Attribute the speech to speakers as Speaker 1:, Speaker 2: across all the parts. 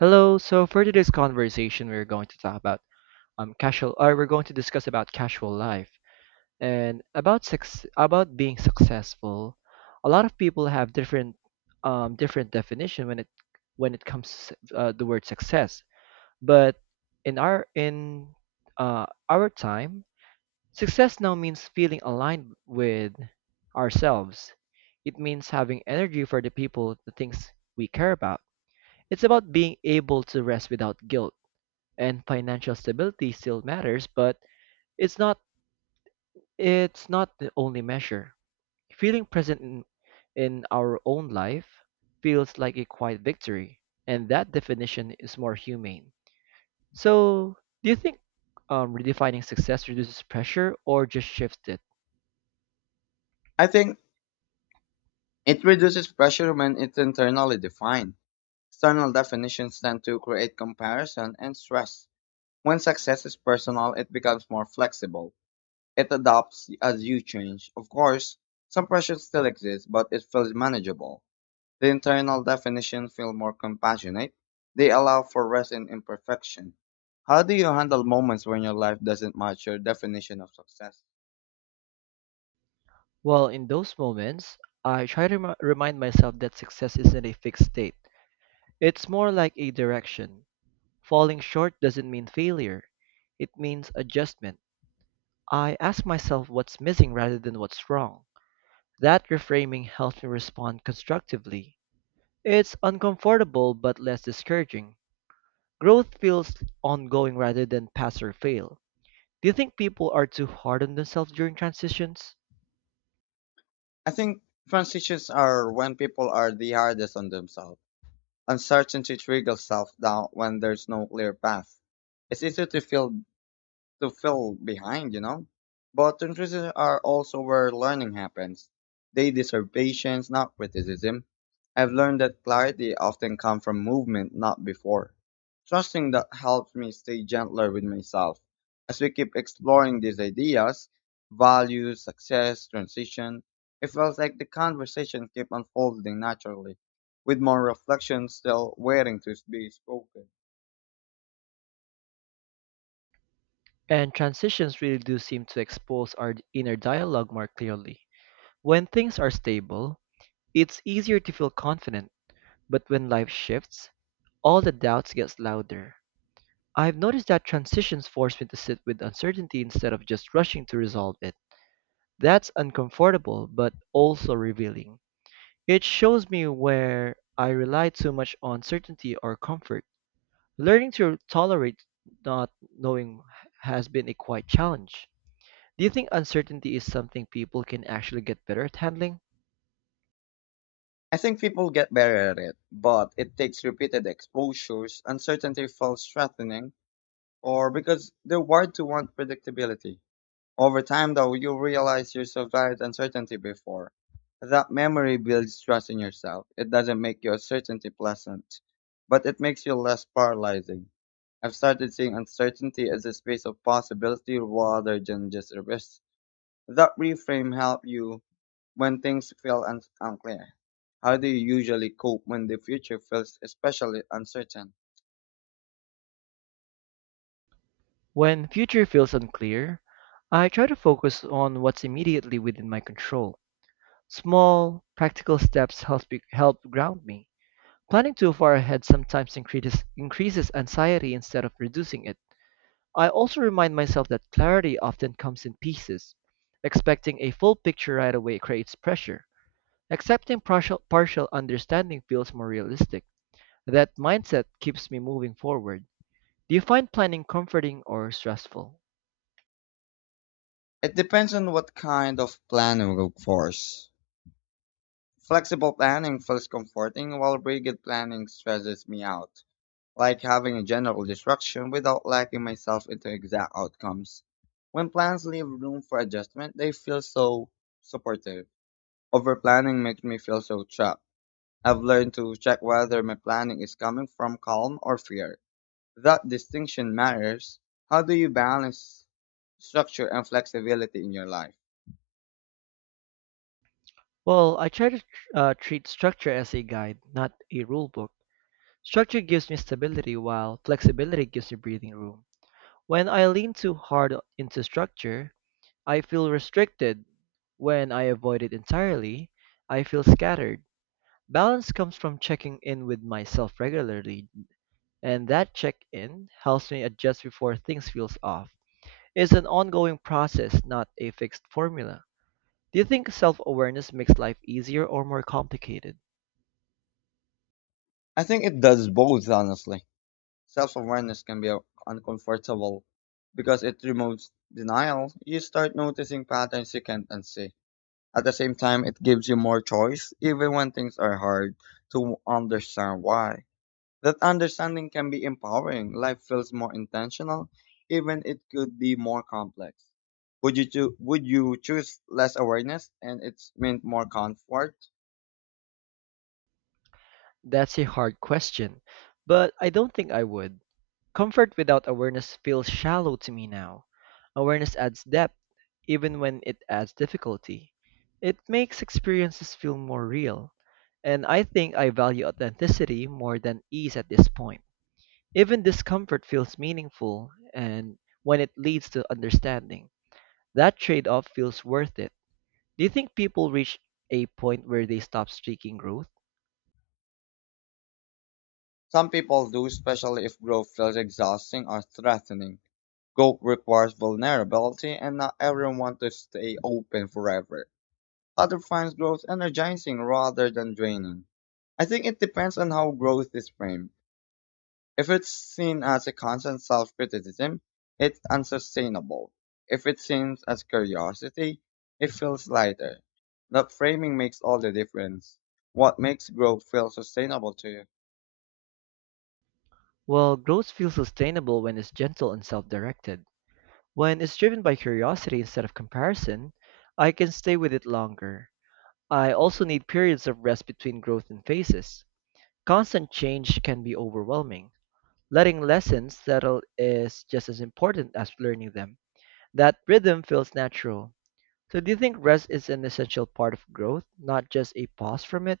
Speaker 1: Hello. So for today's conversation, we're going to talk about casual, or we're going to discuss about casual life and about sex, about being successful. A lot of people have different different definition when it comes to the word success. But in our time, success now means feeling aligned with ourselves. It means having energy for the people, the things we care about. It's about being able to rest without guilt, and financial stability still matters, but it's not it's not the only measure. Feeling present in our own life feels like a quiet victory, and that definition is more humane. So, do you think redefining success reduces pressure or just shifts it?
Speaker 2: I think it reduces pressure when it's internally defined. External definitions tend to create comparison and stress. When success is personal, it becomes more flexible. It adapts as you change. Of course, some pressure still exists, but it feels manageable. The internal definitions feel more compassionate. They allow for rest and imperfection. How do you handle moments when your life doesn't match your definition of success?
Speaker 1: Well, in those moments, I try to remind myself that success isn't a fixed state. It's more like a direction. Falling short doesn't mean failure, it means adjustment. I ask myself what's missing rather than what's wrong. That reframing helps me respond constructively. It's uncomfortable but less discouraging. Growth feels ongoing rather than pass or fail. Do you think people are too hard on themselves during transitions?
Speaker 2: I think transitions are when people are the hardest on themselves. Uncertainty trickles self-doubt when there's no clear path. It's easy to feel behind, you know. But intrusives are also where learning happens. They deserve patience, not criticism. I've learned that clarity often comes from movement, not before. Trusting that helps me stay gentler with myself. As we keep exploring these ideas, values, success, transition, it feels like the conversation keeps unfolding naturally, with more reflection still waiting to be spoken.
Speaker 1: And transitions really do seem to expose our inner dialogue more clearly. When things are stable, it's easier to feel confident, but when life shifts, all the doubts gets louder. I've noticed that transitions force me to sit with uncertainty instead of just rushing to resolve it. That's uncomfortable, but also revealing. It shows me where I rely too much on certainty or comfort. Learning to tolerate not knowing has been a quite challenge. Do you think uncertainty is something people can actually get better at handling?
Speaker 2: I think people get better at it, but it takes repeated exposures, uncertainty feels threatening, or because they're wired to want predictability. Over time, though, you realize you survived uncertainty before. That memory builds trust in yourself. It doesn't make your certainty pleasant, but it makes you less paralyzing. I've started seeing uncertainty as a space of possibility rather than just a risk. That reframe helped you when things feel unclear, how do you usually cope when the future feels especially uncertain?
Speaker 1: When future feels unclear, I try to focus on what's immediately within my control. Small, practical steps help ground me. Planning too far ahead sometimes increases anxiety instead of reducing it. I also remind myself that clarity often comes in pieces. Expecting a full picture right away creates pressure. Accepting partial understanding feels more realistic. That mindset keeps me moving forward. Do you find planning comforting or stressful?
Speaker 2: It depends on what kind of planning, of for. Flexible planning feels comforting, while rigid planning stresses me out, like having a general direction without locking myself into exact outcomes. When plans leave room for adjustment, they feel so supportive. Overplanning makes me feel so trapped. I've learned to check whether my planning is coming from calm or fear. That distinction matters. How do you balance structure and flexibility in your life?
Speaker 1: Well, I try to treat structure as a guide, not a rule book. Structure gives me stability while flexibility gives me breathing room. When I lean too hard into structure, I feel restricted. When I avoid it entirely, I feel scattered. Balance comes from checking in with myself regularly, and that check in helps me adjust before things feels off. It's an ongoing process, not a fixed formula. Do you think self-awareness makes life easier or more complicated?
Speaker 2: I think it does both, honestly. Self awareness can be uncomfortable because it removes denial. You start noticing patterns you can't unsee. At the same time, it gives you more choice, even when things are hard to understand why. That understanding can be empowering. Life feels more intentional, even it could be more complex. Would you choose less awareness and it's meant more comfort?
Speaker 1: That's a hard question, but I don't think I would. Comfort without awareness feels shallow to me now. Awareness adds depth, even when it adds difficulty. It makes experiences feel more real, and I think I value authenticity more than ease at this point. Even discomfort feels meaningful, and when it leads to understanding, that trade off feels worth it. Do you think people reach a point where they stop seeking growth?
Speaker 2: Some people do, especially if growth feels exhausting or threatening. Growth requires vulnerability, and not everyone wants to stay open forever. Other finds growth energizing rather than draining. I think it depends on how growth is framed. If it's seen as a constant self-criticism, it's unsustainable. If it seems as curiosity, it feels lighter. The framing makes all the difference. What makes growth feel sustainable to you?
Speaker 1: Well, growth feels sustainable when it's gentle and self directed. When it's driven by curiosity instead of comparison, I can stay with it longer. I also need periods of rest between growth and phases. Constant change can be overwhelming. Letting lessons settle is just as important as learning them. That rhythm feels natural. So, do you think rest is an essential part of growth, not just a pause from it?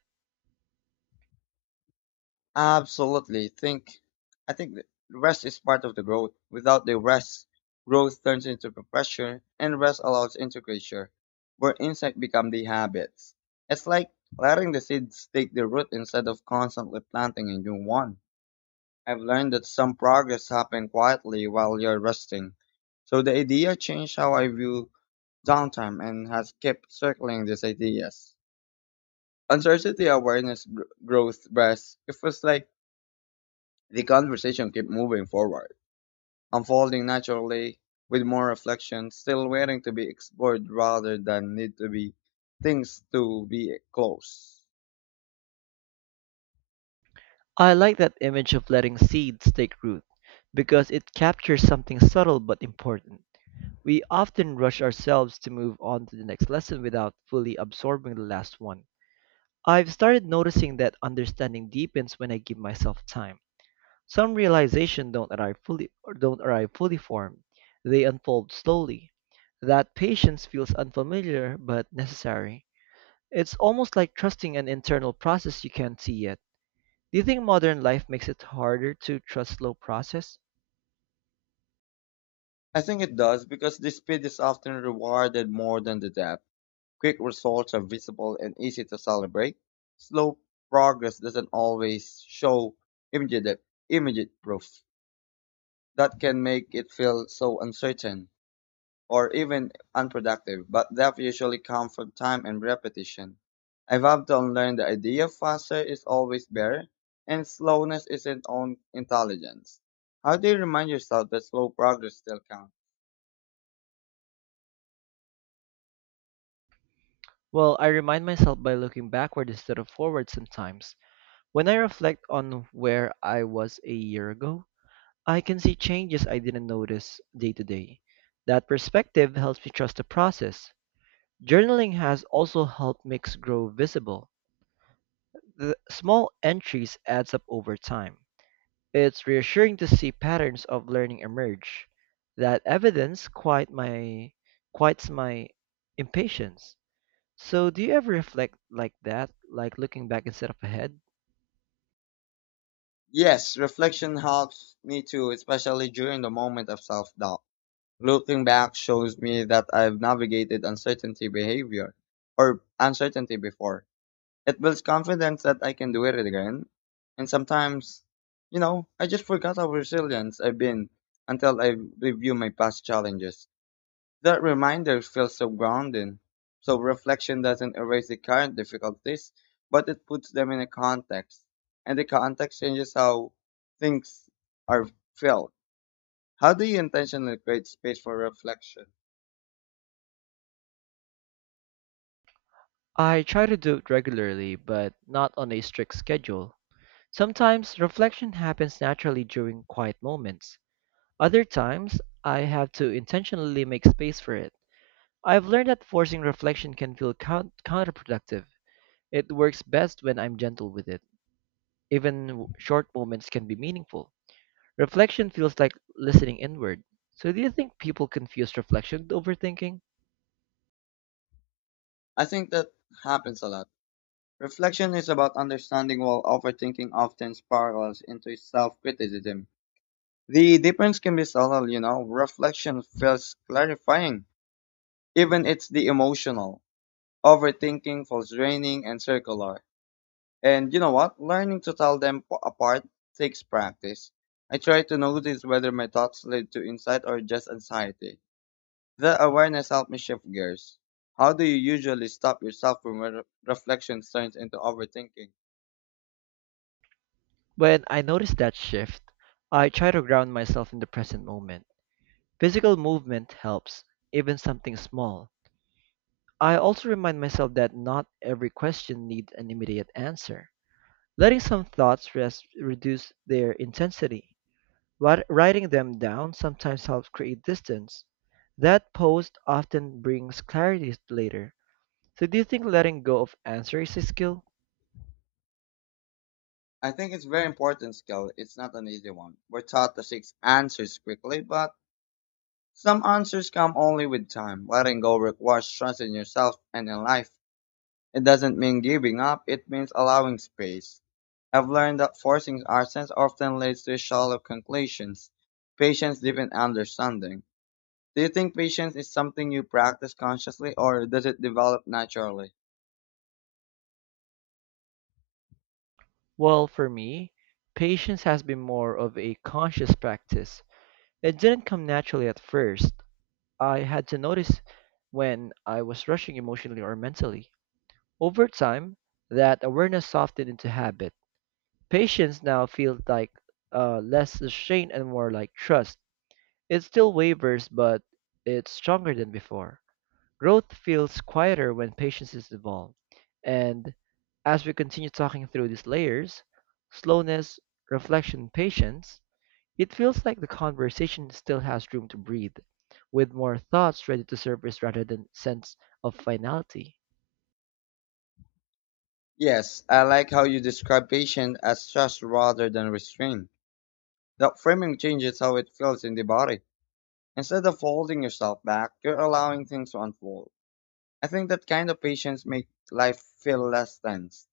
Speaker 2: Absolutely. Think I think the rest is part of the growth. Without the rest, growth turns into pressure and rest allows into creature, where insects become the habits. It's like letting the seeds take the root instead of constantly planting a new one. I've learned that some progress happens quietly while you're resting. So the idea changed how I view downtime and has kept circling these ideas. Uncertainty awareness growth breast. It was like the conversation kept moving forward, unfolding naturally with more reflection, still waiting to be explored rather than need to be things to be close.
Speaker 1: I like that image of letting seeds take root because it captures something subtle but important. We often rush ourselves to move on to the next lesson without fully absorbing the last one. I've started noticing that understanding deepens when I give myself time. Some realizations don't arrive fully or don't arrive fully formed. They unfold slowly. That patience feels unfamiliar but necessary. It's almost like trusting an internal process you can't see yet. Do you think modern life makes it harder to trust slow process?
Speaker 2: I think it does because the speed is often rewarded more than the depth. Quick results are visible and easy to celebrate. Slow progress doesn't always show immediate, immediate proof. That can make it feel so uncertain or even unproductive, but that usually comes from time and repetition. I've had to unlearn the idea faster is always better and slowness isn't on intelligence. How do you remind yourself that slow progress still counts?
Speaker 1: Well, I remind myself by looking backward instead of forward sometimes. When I reflect on where I was a year ago, I can see changes I didn't notice day to day. That perspective helps me trust the process. Journaling has also helped makes grow visible. The small entries adds up over time. It's reassuring to see patterns of learning emerge. That evidence quiet my quiets my impatience. So do you ever reflect like that, like looking back instead of ahead?
Speaker 2: Yes, reflection helps me too, especially during the moment of self doubt. Looking back shows me that I've navigated uncertainty behavior or uncertainty before. It builds confidence that I can do it again. And sometimes, you know, I just forgot how resilient I've been until I review my past challenges. That reminder feels so grounding. So reflection doesn't erase the current difficulties, but it puts them in a context. And the context changes how things are felt. How do you intentionally create space for reflection?
Speaker 1: I try to do it regularly, but not on a strict schedule. Sometimes reflection happens naturally during quiet moments. Other times, I have to intentionally make space for it. I've learned that forcing reflection can feel counterproductive. It works best when I'm gentle with it. Even short moments can be meaningful. Reflection feels like listening inward. So, do you think people confuse reflection with overthinking?
Speaker 2: I think that happens a lot. Reflection is about understanding while overthinking often spirals into self criticism. The difference can be subtle, you know. Reflection feels clarifying, even it's the emotional. Overthinking feels draining and circular. And you know what? Learning to tell them apart takes practice. I try to notice whether my thoughts lead to insight or just anxiety. The awareness helped me shift gears. How do you usually stop yourself from reflection turns into overthinking?
Speaker 1: When I notice that shift, I try to ground myself in the present moment. Physical movement helps, even something small. I also remind myself that not every question needs an immediate answer. Letting some thoughts rest reduce their intensity. Writing them down sometimes helps create distance. That pause often brings clarity later. So, do you think letting go of answer is a skill?
Speaker 2: I think it's very important skill. It's not an easy one. We're taught to seek answers quickly, but some answers come only with time. Letting go requires trust in yourself and in life. It doesn't mean giving up. It means allowing space. I've learned that forcing ourselves often leads to shallow conclusions. Patience deepens understanding. Do you think patience is something you practice consciously or does it develop naturally?
Speaker 1: Well, for me, patience has been more of a conscious practice. It didn't come naturally at first. I had to notice when I was rushing emotionally or mentally. Over time, that awareness softened into habit. Patience now feels like less restraint and more like trust. It still wavers, but it's stronger than before. Growth feels quieter when patience is involved. And as we continue talking through these layers, slowness, reflection, patience, it feels like the conversation still has room to breathe, with more thoughts ready to surface rather than sense of finality.
Speaker 2: Yes, I like how you describe patience as trust rather than restraint. That framing changes how it feels in the body. Instead of holding yourself back, you're allowing things to unfold. I think that kind of patience makes life feel less tense.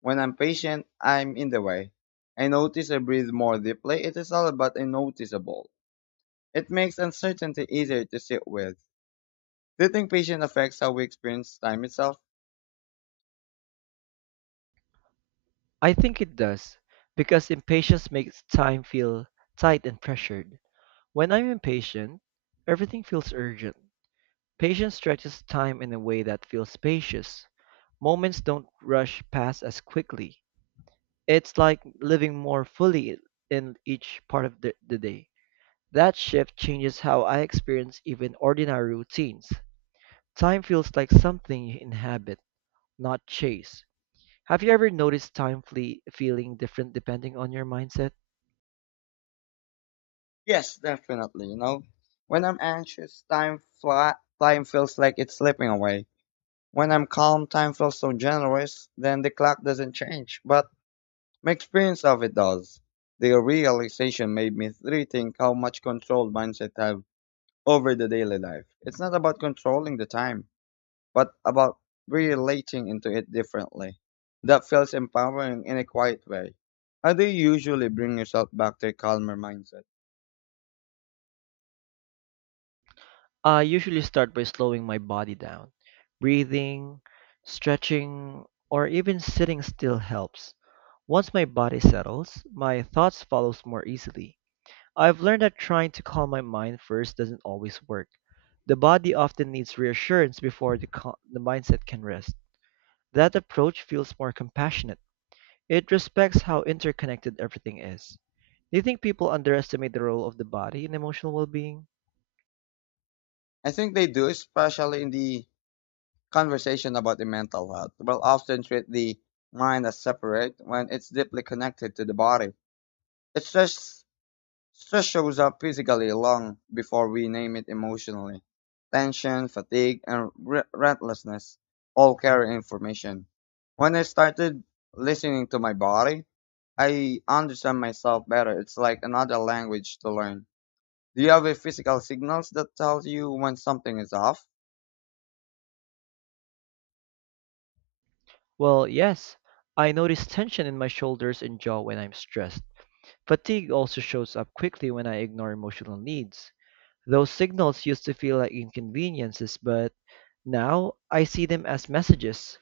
Speaker 2: When I'm patient, I'm in the way. I notice I breathe more deeply. It is all but noticeable. It makes uncertainty easier to sit with. Do you think patience affects how we experience time itself?
Speaker 1: I think it does, because impatience makes time feel tight and pressured. When I'm impatient, everything feels urgent. Patience stretches time in a way that feels spacious. Moments don't rush past as quickly. It's like living more fully in each part of the day. That shift changes how I experience even ordinary routines. Time feels like something you inhabit, not chase. Have you ever noticed time feeling different depending on your mindset?
Speaker 2: Yes, definitely. You know, when I'm anxious, time fly, time feels like it's slipping away. When I'm calm, time feels so generous. Then the clock doesn't change, but my experience of it does. The realization made me rethink how much control mindset have over the daily life. It's not about controlling the time, but about relating into it differently. That feels empowering in a quiet way. How do you usually bring yourself back to a calmer mindset?
Speaker 1: I usually start by slowing my body down. Breathing, stretching, or even sitting still helps. Once my body settles, my thoughts follows more easily. I've learned that trying to calm my mind first doesn't always work. The body often needs reassurance before the mindset can rest. That approach feels more compassionate. It respects how interconnected everything is. Do you think people underestimate the role of the body in emotional well being?
Speaker 2: I think they do, especially in the conversation about the mental health. We'll often treat the mind as separate when it's deeply connected to the body. It stress, Stress shows up physically long before we name it emotionally. Tension, fatigue, and restlessness all carry information. When I started listening to my body, I understand myself better. It's like another language to learn. Do you have a physical signals that tells you when something is off?
Speaker 1: Well, yes. I notice tension in my shoulders and jaw when I'm stressed. Fatigue also shows up quickly when I ignore emotional needs. Those signals used to feel like inconveniences, but now I see them as messages.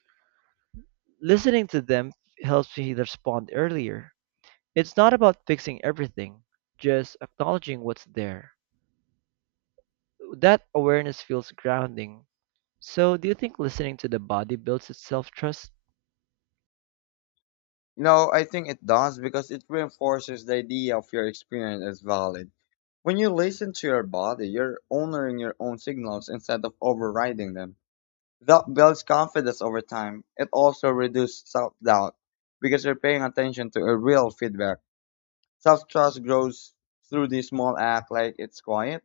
Speaker 1: Listening to them helps me respond earlier. It's not about fixing everything, just acknowledging what's there. That awareness feels grounding. So, do you think listening to the body builds its self trust?
Speaker 2: No, I think it does because it reinforces the idea of your experience as valid. When you listen to your body, you're honoring your own signals instead of overriding them. That builds confidence over time. It also reduces self doubt because you're paying attention to a real feedback. Self trust grows through the small act like it's quiet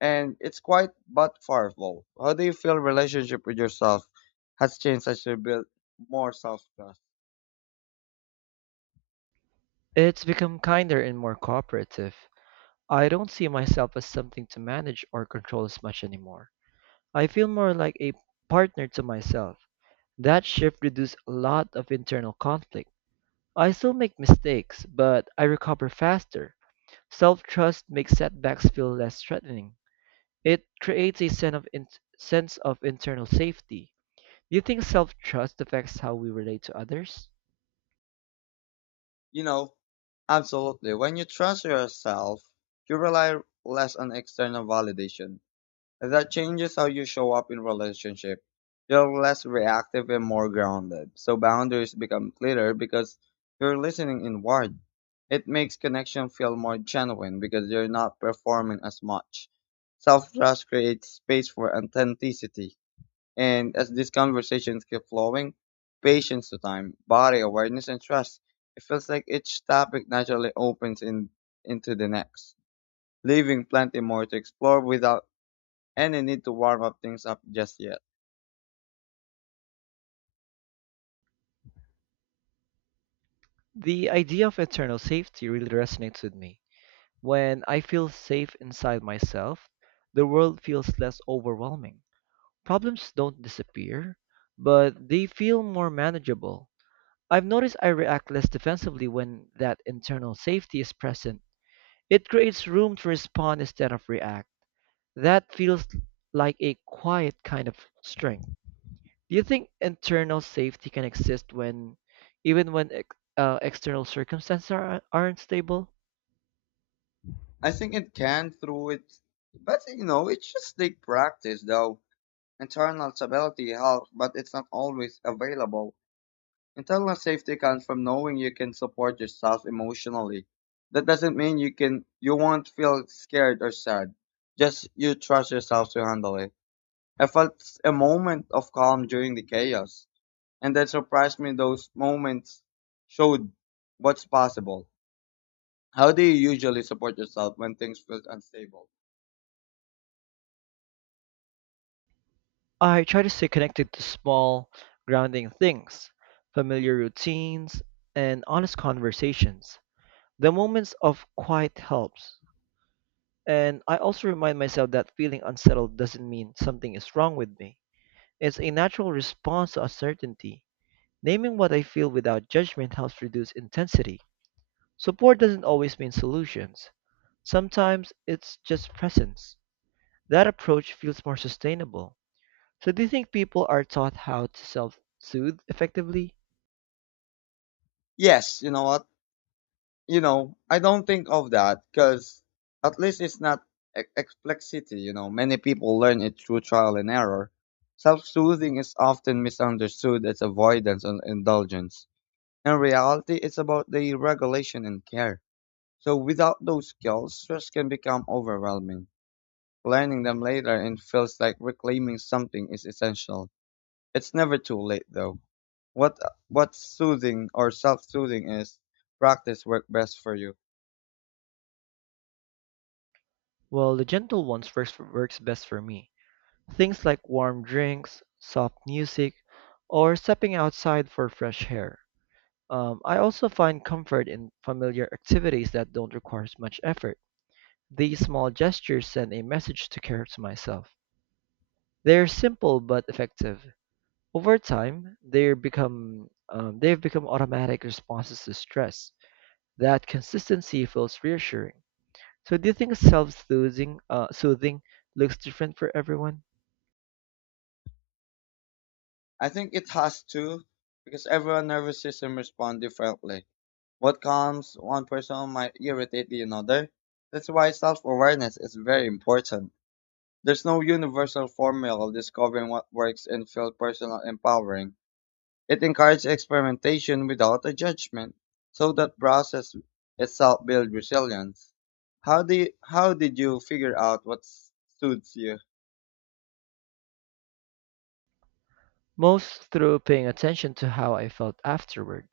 Speaker 2: and it's quiet but powerful. How do you feel relationship with yourself has changed as you build more self trust?
Speaker 1: It's become kinder and more cooperative. I don't see myself as something to manage or control as much anymore. I feel more like a partner to myself. That shift reduced a lot of internal conflict. I still make mistakes, but I recover faster. Self trust makes setbacks feel less threatening. It creates a sense of internal safety. Do you think self trust affects how we relate to others?
Speaker 2: You know, Absolutely. When you trust yourself, you rely less on external validation. And That changes how you show up in relationship. You're less reactive and more grounded. So boundaries become clearer because you're listening inward. It makes connection feel more genuine because you're not performing as much. Self-trust creates space for authenticity. And as these conversations keep flowing, patience to time, body awareness, and trust, it feels like each topic naturally into the next, leaving plenty more to explore without any need to warm up things up just yet.
Speaker 1: The idea of internal safety really resonates with me. When I feel safe inside myself, the world feels less overwhelming. Problems don't disappear, but they feel more manageable. I've noticed I react less defensively when that internal safety is present. It creates room to respond instead of react. That feels like a quiet kind of strength. Do you think internal safety can exist even when external circumstances aren't stable?
Speaker 2: I think it can through it, but you know, it just take practice though. Internal stability helps, but it's not always available. Internal safety comes from knowing you can support yourself emotionally. That doesn't mean you won't feel scared or sad. Just you trust yourself to handle it. I felt a moment of calm during the chaos, and that surprised me those moments showed what's possible. How do you usually support yourself when things feel unstable?
Speaker 1: I try to stay connected to small, grounding things, familiar routines, and honest conversations. The moments of quiet helps. And I also remind myself that feeling unsettled doesn't mean something is wrong with me. It's a natural response to uncertainty. Naming what I feel without judgment helps reduce intensity. Support doesn't always mean solutions. Sometimes it's just presence. That approach feels more sustainable. So, do you think people are taught how to self soothe effectively?
Speaker 2: Yes, you know what? I don't think of that because at least it's not explicitly, you know, many people learn it through trial and error. Self soothing is often misunderstood as avoidance and indulgence. In reality, it's about the regulation and care. So without those skills, stress can become overwhelming. Learning them later and feels like reclaiming something is essential. It's never too late though. What what soothing or self soothing is practice work best for you?
Speaker 1: Well, the gentle ones works best for me. Things like warm drinks, soft music, or stepping outside for fresh air. I also find comfort in familiar activities that don't require much effort. These small gestures send a message to care to myself. They're simple but effective. Over time, they become they've become automatic responses to stress. That consistency feels reassuring. So, do you think self-soothing soothing looks different for everyone?
Speaker 2: I think it has to, because everyone's nervous system responds differently. What calms one person might irritate the another. That's why self awareness is very important. There's no universal formula of discovering what works and feels personal empowering. It encourages experimentation without a judgment, so that process itself builds resilience. How did you figure out what suits you?
Speaker 1: Most through paying attention to how I felt afterward.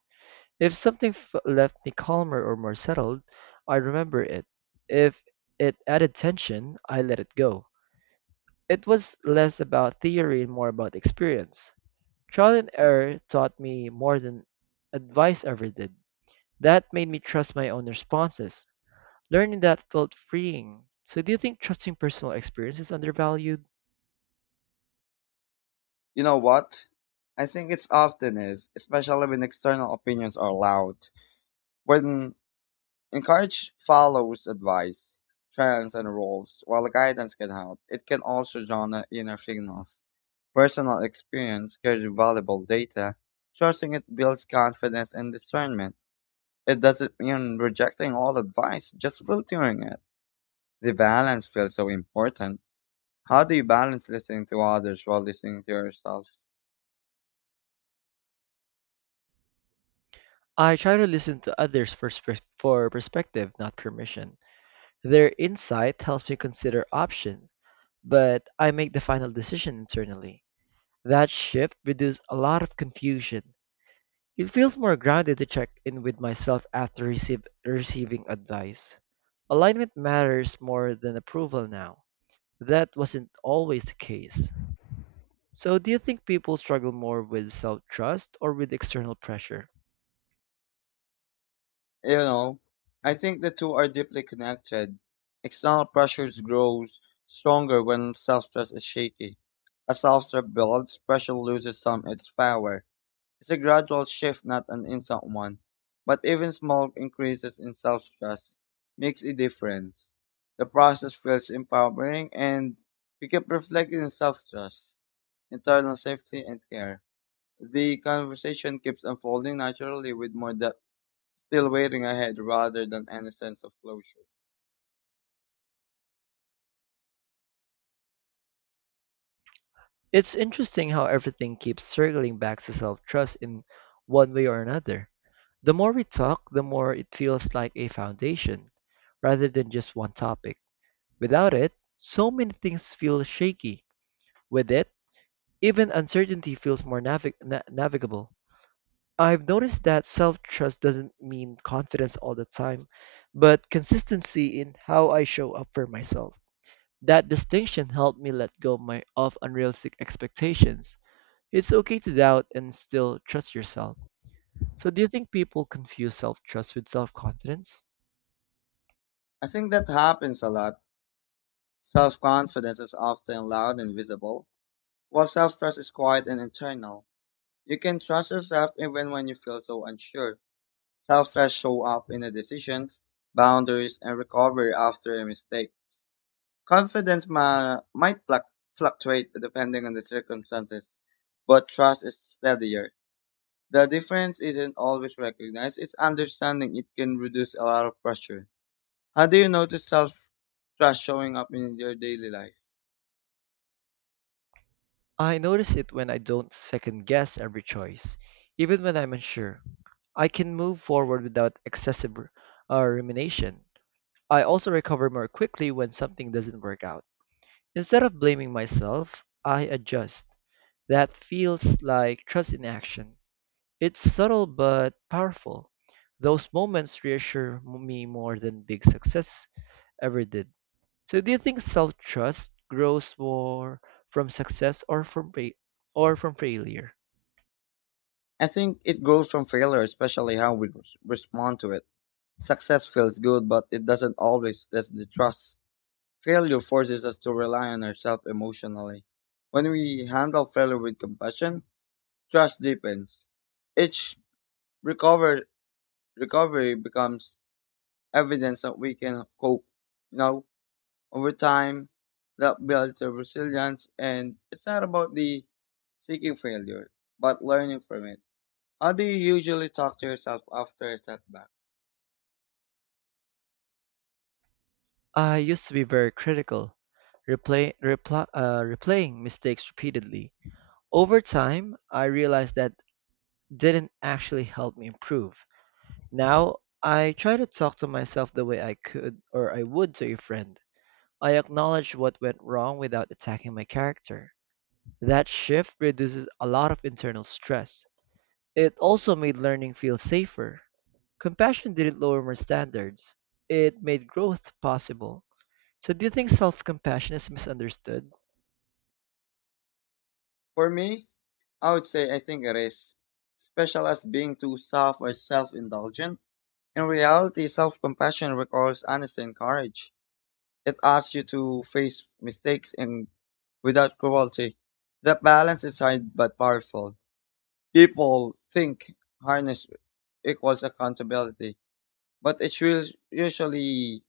Speaker 1: If something left me calmer or more settled, I remember it. If it added tension, I let it go. It was less about theory and more about experience. Trial and error taught me more than advice ever did. That made me trust my own responses. Learning that felt freeing. So, do you think trusting personal experience is undervalued?
Speaker 2: You know what? I think it's often is, especially when external opinions are loud. When encourage follows advice, trends, and rules, while guidance can help, it can also drown the inner signals. Personal experience carries valuable data. Trusting it builds confidence and discernment. It doesn't mean rejecting all advice, just filtering it. The balance feels so important. How do you balance listening to others while listening to yourself?
Speaker 1: I try to listen to others for perspective, not permission. Their insight helps me consider options, but I make the final decision internally. That shift reduces a lot of confusion. It feels more grounded to check in with myself after receiving advice. Alignment matters more than approval now. That wasn't always the case. So, do you think people struggle more with self trust or with external pressure?
Speaker 2: You know, I think the two are deeply connected. External pressures grows stronger when self-trust is shaky. As self-trust builds, pressure loses some of its power. It's a gradual shift, not an instant one. But even small increases in self-trust makes a difference. The process feels empowering and we keep reflecting on self-trust, internal safety, and care. The conversation keeps unfolding naturally with more depth still waiting ahead rather than any sense of closure.
Speaker 1: It's interesting how everything keeps circling back to self trust in one way or another. The more we talk, the more it feels like a foundation, rather than just one topic. Without it, so many things feel shaky. With it, even uncertainty feels more navigable. I've noticed that self trust doesn't mean confidence all the time, but consistency in how I show up for myself. That distinction helped me let go of unrealistic expectations. It's okay to doubt and still trust yourself. So, do you think people confuse self trust with self confidence?
Speaker 2: I think that happens a lot. Self confidence is often loud and visible, while self trust is quiet and internal. You can trust yourself even when you feel so unsure. Self trust show up in the decisions, boundaries, and recovery after a mistake. Confidence might fluctuate depending on the circumstances, but trust is steadier. The difference isn't always recognized, it's understanding it can reduce a lot of pressure. How do you notice self trust showing up in your daily life?
Speaker 1: I notice it when I don't second guess every choice, even when I'm unsure. I can move forward without excessive rumination. I also recover more quickly when something doesn't work out. Instead of blaming myself, I adjust. That feels like trust in action. It's subtle but powerful. Those moments reassure me more than big success ever did. So, do you think self-trust grows more from success or from failure?
Speaker 2: I think it grows from failure, especially how we respond to it. Success feels good, but it doesn't always test the trust. Failure forces us to rely on ourselves emotionally. When we handle failure with compassion, trust deepens. Each recover- recovery becomes evidence that we can cope. You know, over time, that builds your resilience, and it's not about the seeking failure, but learning from it. How do you usually talk to yourself after a setback?
Speaker 1: I used to be very critical, replaying mistakes repeatedly. Over time, I realized that didn't actually help me improve. Now, I try to talk to myself the way I could or I would to a friend. I acknowledge what went wrong without attacking my character. That shift reduces a lot of internal stress. It also made learning feel safer. Compassion didn't lower my standards, it made growth possible. So, do you think self compassion is misunderstood?
Speaker 2: For me, I would say I think it is, especially as being too soft or self-indulgent. In reality, self-compassion requires honesty and courage. It asks you to face mistakes and without cruelty. That balance is hard but powerful. People think harness equals accountability but it will usually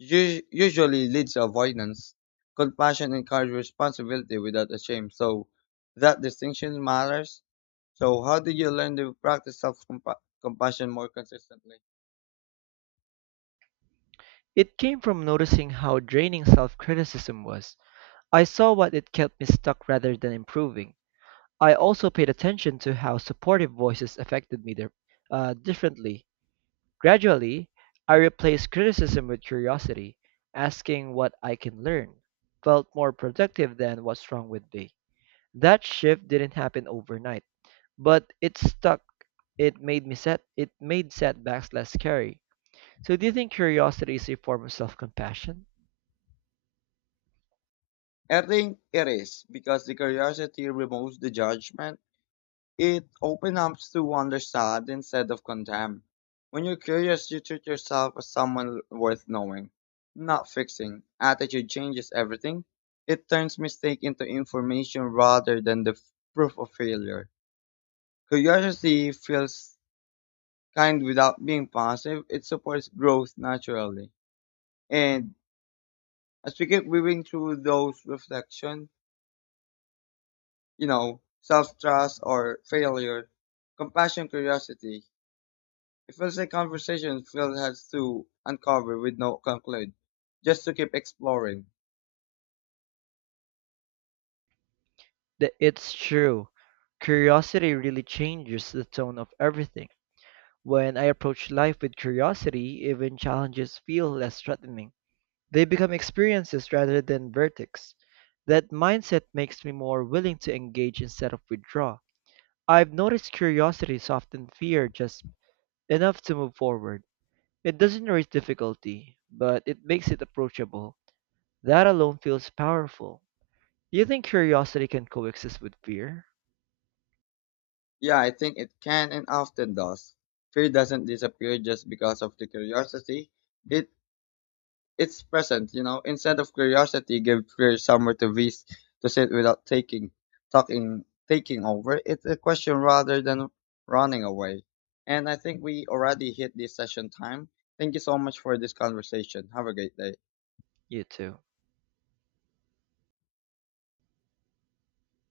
Speaker 2: usually leads to avoidance. Compassion encourages responsibility without a shame. So that distinction matters. So how do you learn to practice self compassion more consistently?
Speaker 1: It came from noticing how draining self-criticism was. I saw what it kept me stuck rather than improving. I also paid attention to how supportive voices affected me differently. Gradually, I replaced criticism with curiosity, asking what I can learn. Felt more productive than what's wrong with me. That shift didn't happen overnight, but it stuck. It made me set. It made setbacks less scary. So, do you think curiosity is a form of self-compassion?
Speaker 2: I think it is because the curiosity removes the judgment. It opens up to understand instead of condemn. When you're curious, you treat yourself as someone worth knowing, not fixing. Attitude changes everything. It turns mistake into information rather than proof of failure. Curiosity feels kind without being passive. It supports growth naturally. And as we keep moving through those reflection, you know, self-trust or failure, compassion, curiosity, it feels like conversations Phil has to uncover with no conclude, just to keep exploring.
Speaker 1: It's true. Curiosity really changes the tone of everything. When I approach life with curiosity, even challenges feel less threatening. They become experiences rather than verdicts. That mindset makes me more willing to engage instead of withdraw. I've noticed curiosity soften fear just enough to move forward. It doesn't erase difficulty, but it makes it approachable. That alone feels powerful. You think curiosity can coexist with fear?
Speaker 2: Yeah, I think it can and often does. Fear doesn't disappear just because of the curiosity. It it's present, you know. Instead of curiosity, give fear somewhere to sit without taking over. It's a question rather than running away. And I think we already hit this session time. Thank you so much for this conversation. Have a great day.
Speaker 1: You too.